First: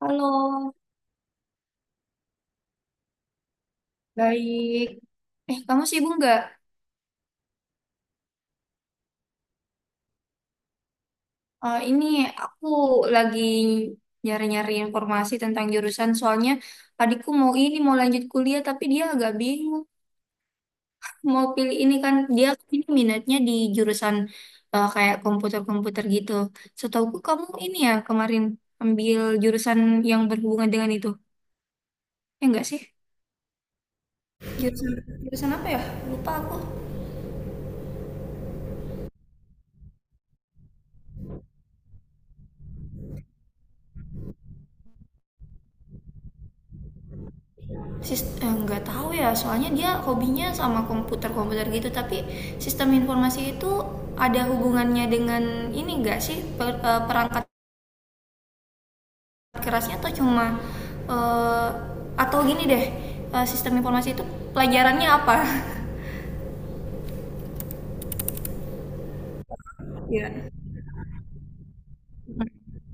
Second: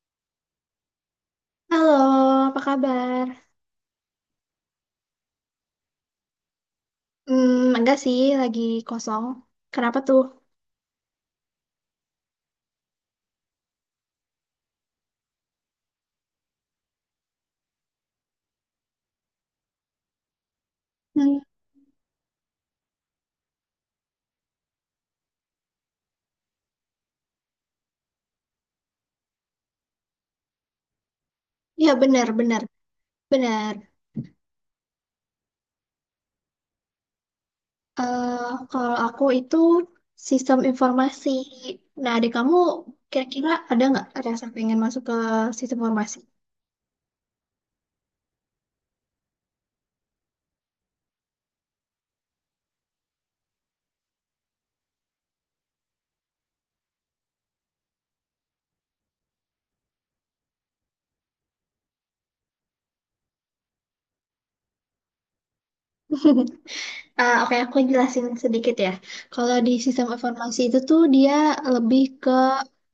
Halo, Halo, apa kabar? baik. Kamu sibuk nggak? Enggak sih, lagi kosong. Kenapa tuh? Ini aku lagi nyari-nyari informasi tentang jurusan. Soalnya adikku mau ini, mau lanjut kuliah, tapi dia agak bingung. Hmm, Mau pilih ini kan, dia ini minatnya di jurusan, kayak komputer-komputer gitu. Setauku kamu ini ya kemarin ambil jurusan yang berhubungan dengan itu. Ya Ya enggak sih? benar. Jurusan, jurusan apa ya? Lupa aku. Kalau aku itu sistem informasi. Nah, adik kamu kira-kira ada nggak rasa pengen masuk ke sistem informasi? Nggak tahu ya, soalnya dia hobinya sama komputer komputer gitu. Tapi sistem informasi itu ada hubungannya dengan ini nggak sih? Perangkat kerasnya, atau cuma eh, atau gini deh, sistem informasi itu pelajarannya apa? Oke, aku jelasin sedikit ya. Kalau di sistem Ya. informasi itu tuh dia lebih ke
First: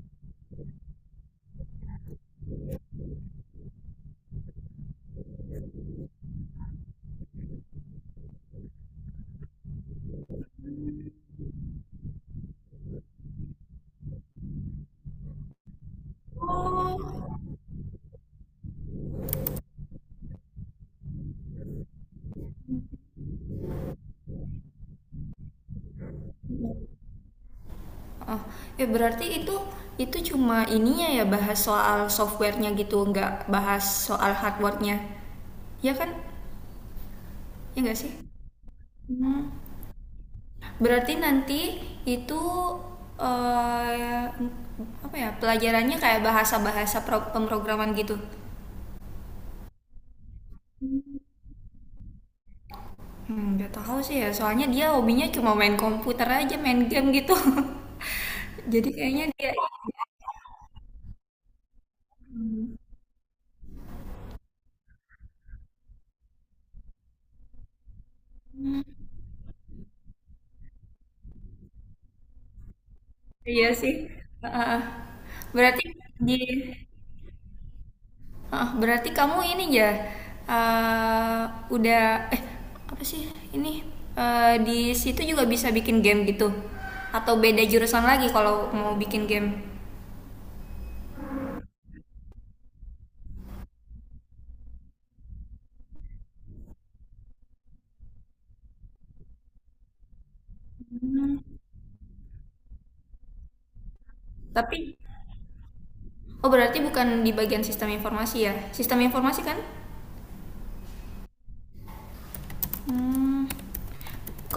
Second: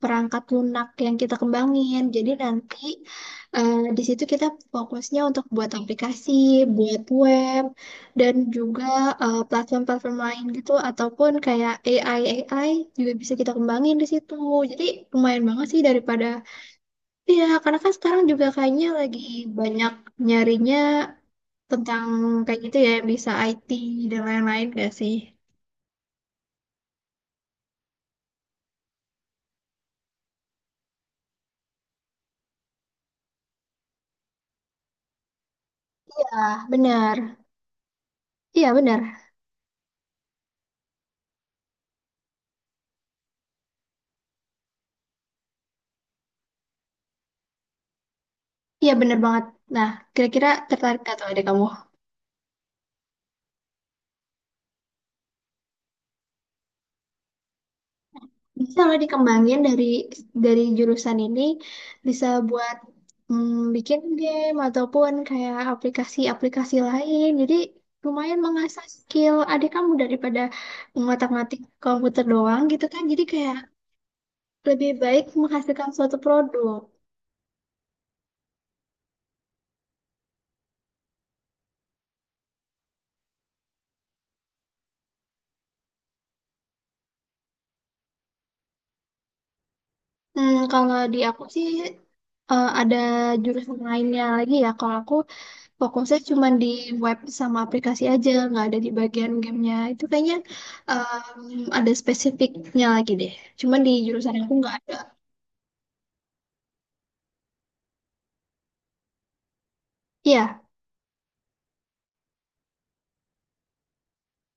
perangkat lunak yang kita kembangin. Jadi nanti di situ kita fokusnya untuk buat aplikasi, buat web, dan juga platform-platform lain gitu, ataupun kayak AI AI juga bisa kita kembangin di situ. Jadi lumayan banget sih daripada Oh ya karena kan sekarang juga kayaknya lagi banyak nyarinya tentang kayak gitu ya bisa IT dan lain-lain gak sih? oh, ya, berarti itu cuma ininya ya, bahas soal softwarenya gitu, nggak bahas soal hardwarenya, ya kan? Ah, benar. Ya nggak sih? Iya, benar. Hmm. Berarti nanti itu, eh, apa ya, pelajarannya kayak bahasa-bahasa pemrograman gitu. Iya, benar banget. Nah, kira-kira tertarik gak tuh adik kamu? Hmm, gak tahu sih ya. Soalnya dia hobinya cuma main komputer aja, main game gitu. Bisa Jadi loh kayaknya dia dikembangin dari jurusan ini bisa buat bikin game ataupun kayak aplikasi-aplikasi lain. Jadi lumayan mengasah skill adik kamu daripada ngotak-ngatik komputer doang gitu kan. Jadi kayak iya sih. Heeh. lebih baik berarti menghasilkan suatu di produk. Heeh, berarti kamu ini ya, eh, udah, eh apa sih ini. Di situ juga bisa bikin game gitu, atau beda jurusan lagi kalau mau bikin game? Kalau di aku sih ada jurusan lainnya lagi ya. Kalau aku fokusnya cuma di web sama aplikasi aja, nggak ada di bagian gamenya. Itu kayaknya Mmm, ada spesifiknya lagi deh. Cuman di jurusan aku nggak ada. tapi oh, berarti bukan di bagian sistem informasi ya? Sistem informasi kan? Iya. Mmm,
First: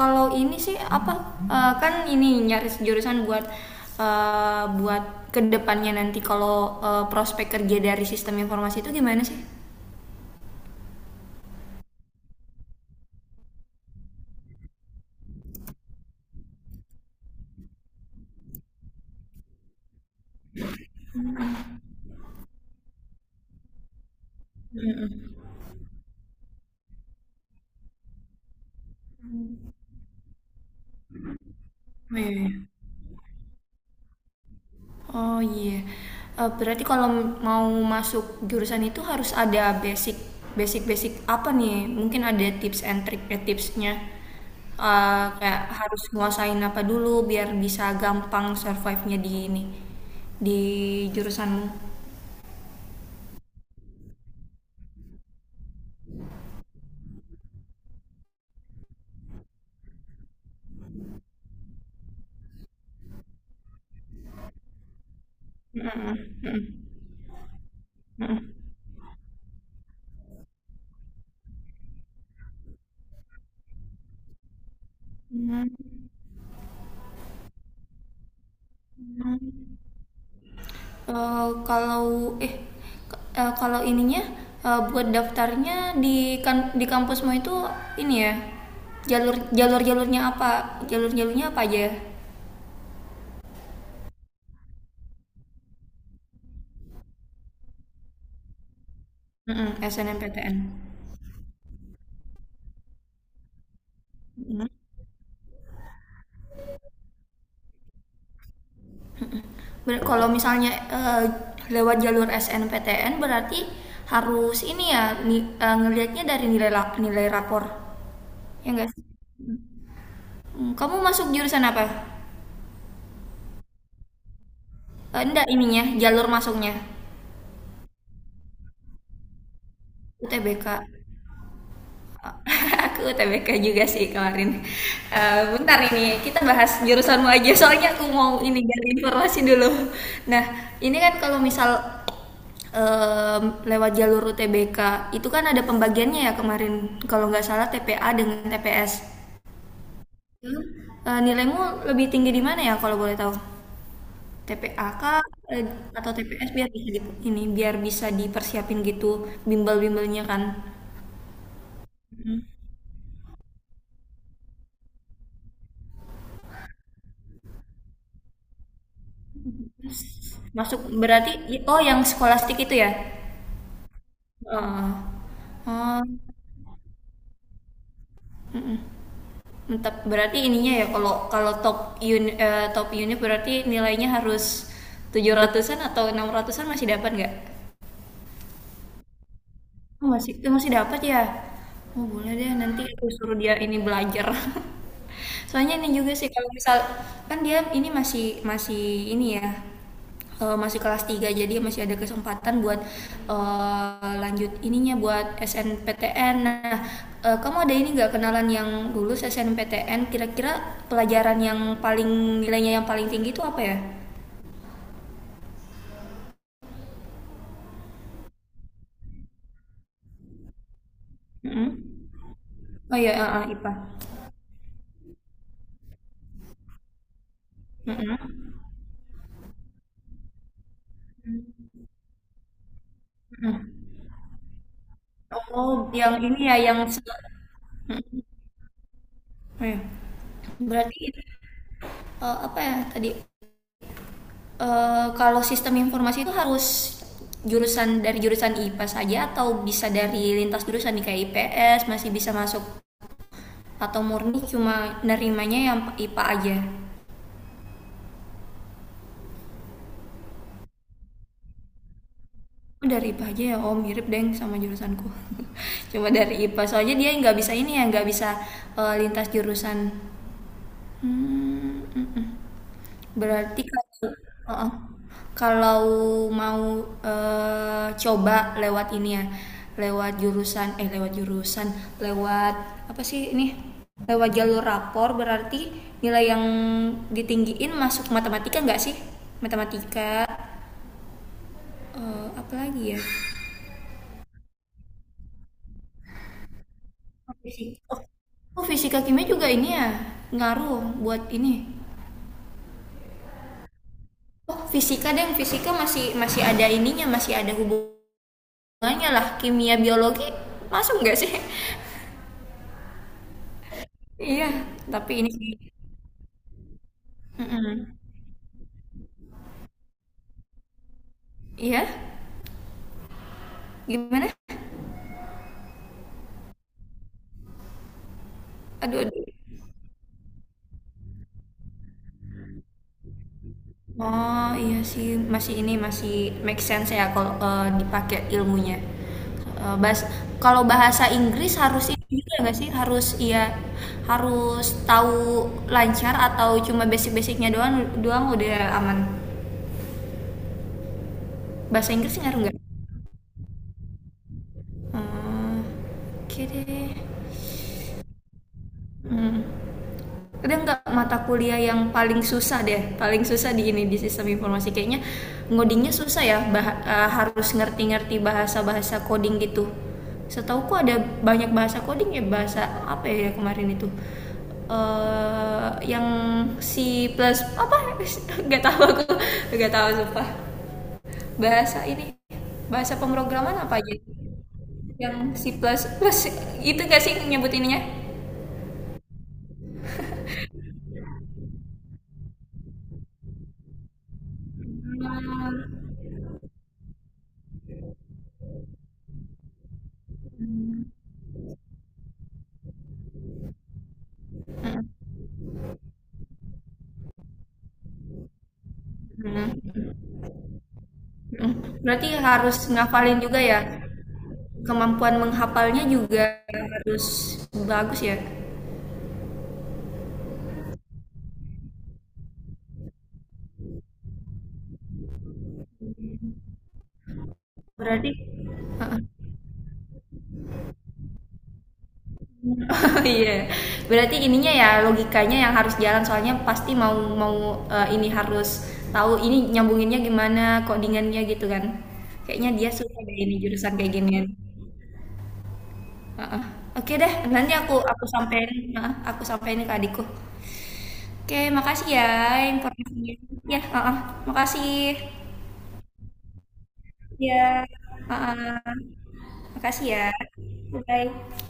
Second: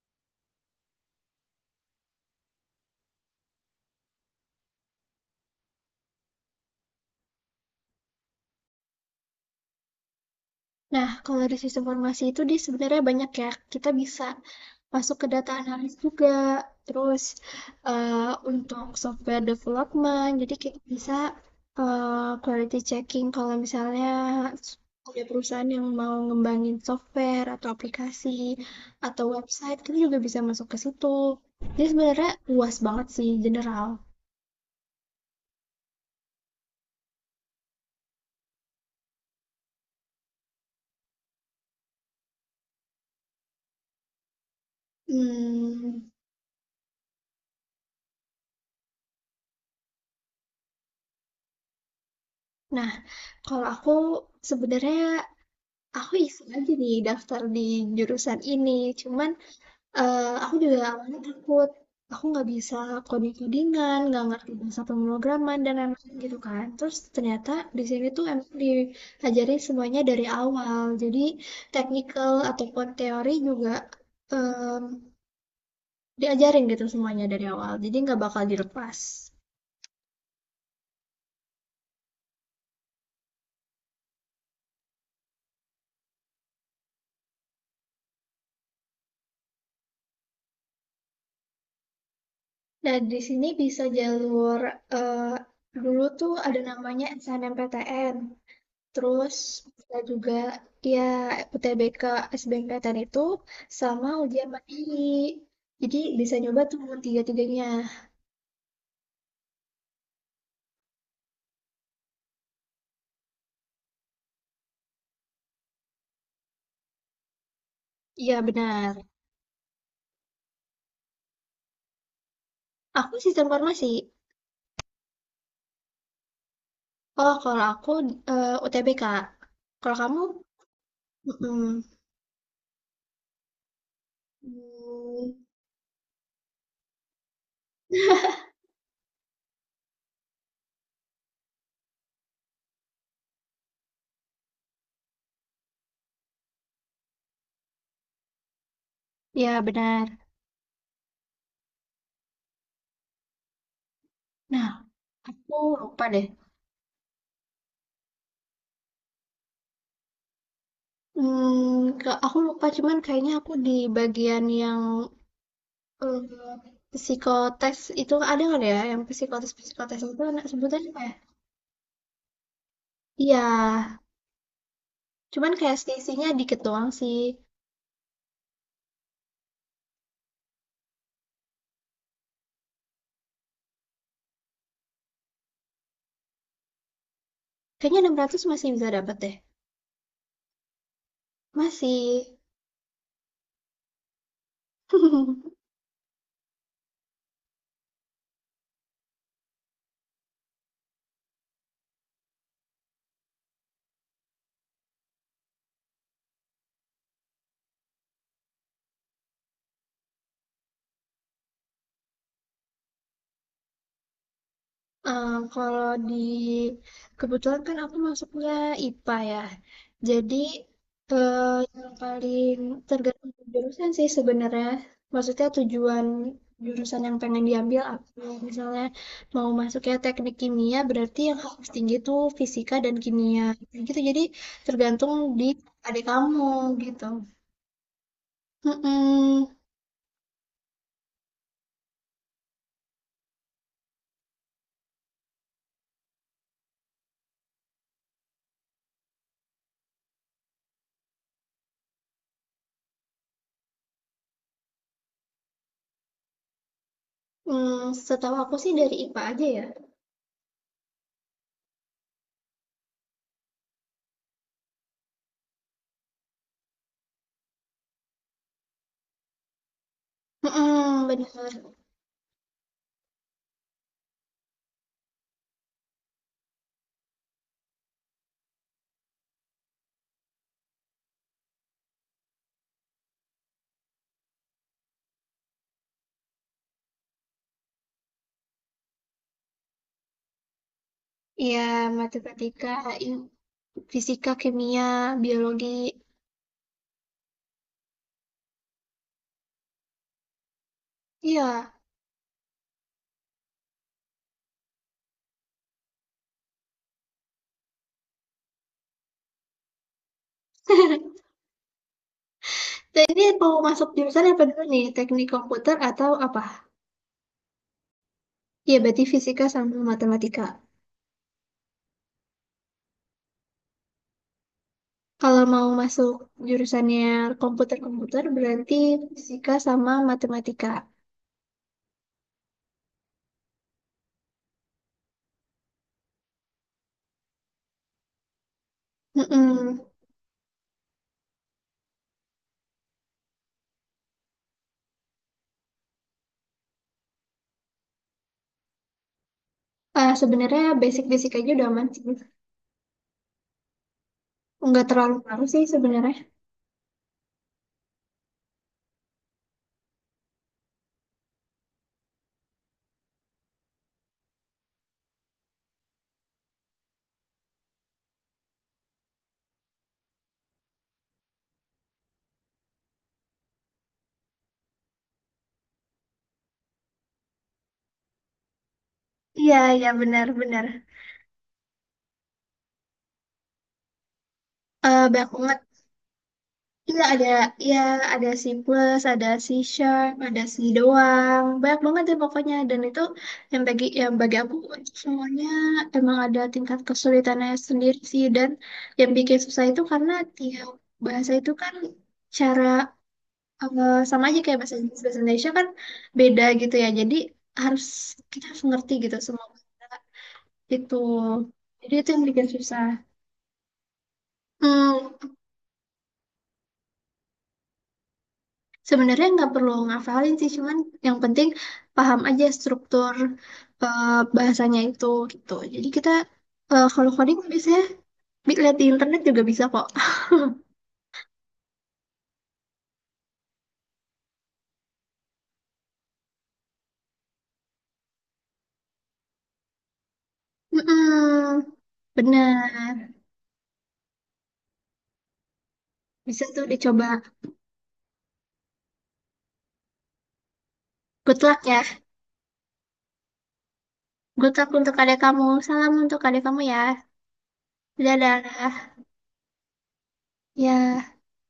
kalau ini sih apa, kan ini nyaris jurusan buat, buat kedepannya nanti kalau, prospek kerja dari sistem informasi itu gimana sih? Nah, kalau dari sistem informasi itu dia sebenarnya banyak ya. Kita bisa masuk ke data analis juga terus eh, untuk software development jadi kita bisa quality checking kalau misalnya ada perusahaan yang mau ngembangin software atau aplikasi atau website kita juga bisa masuk ke situ jadi Oh, sebenarnya iya iya. luas banget sih general. Oh iya. Berarti kalau mau masuk jurusan itu harus ada basic basic basic apa nih? Mungkin ada tips and trick, tipsnya. Kayak harus Hmm, nguasain apa dulu biar bisa gampang survive-nya di ini, di jurusanmu. nah kalau aku sebenarnya aku iseng aja nih daftar di jurusan ini cuman aku juga awalnya takut, aku nggak bisa coding codingan nggak ngerti bahasa pemrograman dan lain-lain gitu kan. Terus ternyata di sini tuh emang diajari semuanya dari awal, jadi technical ataupun teori juga, mmm, diajarin gitu semuanya dari awal, jadi nggak bakal dilepas. Eh, kalau eh Kalau ininya, buat daftarnya di kan di kampusmu itu, ini ya, jalur jalur jalurnya apa aja? Nah di sini bisa jalur, eee, dulu tuh ada namanya SNMPTN. Terus Mm-mm, bisa juga SNMPTN. ya UTBK, SBMPTN itu sama ujian mandiri. Jadi bisa nyoba tuh tiga-tiganya. Kalau misalnya eh, lewat jalur SNPTN berarti harus ini ya, ngelihatnya dari nilai rapor. Iya Ya enggak benar. sih? Hmm, kamu masuk jurusan apa? Aku sistem farmasi. Enggak ininya, jalur masuknya. Oh kalau aku UTBK. Kalau kamu, UTBK. mm Aku UTBK juga sih kemarin. Bentar ini, kita bahas jurusanmu aja, soalnya aku mau ini gali informasi dulu. Nah, ini kan kalau misal, em, lewat jalur UTBK itu kan ada pembagiannya ya kemarin, kalau nggak salah TPA dengan TPS. ya benar. Nilaimu lebih tinggi di mana ya, kalau boleh tahu? Nah TPA kah, aku eh, lupa atau deh. TPS, biar bisa di- ini biar bisa dipersiapin gitu, bimbel-bimbelnya kan. Aku lupa cuman kayaknya aku di bagian yang Eee, psikotes itu ada nggak ya, yang psikotes-psikotes itu na Masuk sebutannya apa ya? berarti oh, yang skolastik itu ya? Iya, Heeh. cuman kayak Oh, selisihnya dikit doang sih. mantap. Berarti ininya ya, kalau kalau top unit berarti nilainya harus 700-an, atau enam ratusan masih dapat nggak? Kayaknya 600 masih bisa dapat deh, Oh masih, masih dapat ya? Oh boleh masih. deh, nanti aku suruh dia ini belajar. Soalnya ini juga sih, kalau misal kan dia ini masih masih ini ya, masih kelas tiga, jadi masih ada kesempatan buat, lanjut ininya buat SNPTN. Nah, kamu ada ini nggak kenalan yang lulus SNPTN, kira-kira pelajaran yang paling, nilainya yang paling tinggi itu apa ya? Kalau di kebetulan kan aku masuknya IPA ya. Jadi, eee, yang Mhm. paling Oh ya, tergantung heeh, IPA. jurusan sih sebenarnya. Maksudnya tujuan jurusan yang pengen diambil aku. Mhm Misalnya mau masuknya teknik kimia, berarti yang harus tinggi tuh fisika dan kimia, mhm. gitu. Jadi tergantung di Oh adik yang ini kamu ya yang se. gitu. Mhm, Mhm, iya. Berarti, apa ya tadi, eee, kalau sistem informasi itu harus jurusan dari jurusan IPA saja, atau bisa dari lintas jurusan nih, kayak IPS masih bisa masuk, atau murni cuma nerimanya yang IPA aja? mmm, setahu aku sih dari IPA aja ya. Oh dari IPA aja ya? Oh mirip deng sama jurusanku. Cuma dari IPA, soalnya dia nggak bisa ini ya, nggak bisa, lintas jurusan. Mhm, benar. Mmm, mhm. Berarti kalau, heeh, kalau mau, coba lewat ini ya, lewat jurusan, lewat apa sih ini, lewat jalur rapor berarti nilai yang ditinggiin masuk matematika nggak sih? Matematika, Iya, matematika, apalagi ya? fisika, kimia, biologi. Oh, fisika. Oh oh, fisika kimia juga ini ya, ngaruh buat ini? Iya. Oh, fisika deng, fisika masih masih ada ininya, masih ada hubungannya lah, kimia biologi masuk nggak sih? Dan ini mau masuk jurusan apa Iya, dulu nih? tapi Teknik ini sih komputer atau apa? mm-mm. Iya, berarti fisika sama matematika. Iya, gimana, Kalau mau masuk jurusannya komputer-komputer, berarti aduh aduh, fisika sama matematika. oh iya sih, masih ini masih make sense ya, kalau dipakai ilmunya. Eh, Mm-mm. bahas- Kalau bahasa Inggris harus ini juga nggak sih, harus iya, harus tahu lancar atau cuma basic-basicnya doang doang udah aman? Sebenarnya basic-basic aja udah aman Bahasa sih. Inggris ngaruh nggak? Nggak terlalu ngaruh Hmm, sih sebenarnya. oke deh. Hmm. Ada nggak mata kuliah yang paling susah deh, paling susah di ini di sistem informasi? Kayaknya ngodingnya susah ya, harus ngerti-ngerti bahasa-bahasa coding gitu. Setauku ada banyak bahasa coding ya, bahasa apa ya kemarin itu, yang C plus plus apa. Nggak tahu aku, Iya, nggak tahu iya sumpah, benar-benar. bahasa ini bahasa pemrograman apa aja, Eh banyak yang banget. C plus plus itu Iya nggak sih ada ya nyebutinnya? ada C plus, ada C sharp, ada C doang. Banyak banget deh pokoknya dan itu yang bagi aku semuanya emang ada tingkat kesulitannya sendiri sih dan yang bikin susah itu karena tiap bahasa itu kan cara sama aja kayak bahasa Hmm. Inggris bahasa Indonesia kan beda gitu ya. Jadi harus kita harus ngerti gitu semua Mm. bahasa itu. Mm. Jadi Berarti itu yang bikin harus susah. ngafalin juga ya. Hmm. Kemampuan menghafalnya juga harus bagus ya. Sebenarnya nggak perlu ngafalin sih, cuman yang penting paham aja struktur eh, bahasanya itu gitu. Jadi kita kalau coding biasanya Berarti lihat di internet juga bisa kok. iya. Berarti ininya ya, logikanya yang harus jalan, soalnya pasti mau mau ini harus tahu ini nyambunginnya gimana, codingannya gitu kan. Mm-mm, Kayaknya dia suka benar. deh ini jurusan kayak ginian. Heeh. Bisa tuh Oke dicoba. deh, nanti aku sampein, heeh, aku sampein ke adikku. Oke, Good luck ya. makasih ya informasinya. Ya, heeh. Good Makasih. luck untuk adik kamu. Salam untuk adik kamu ya. Iya, heeh. Dadah. Makasih ya. Ya. Bye.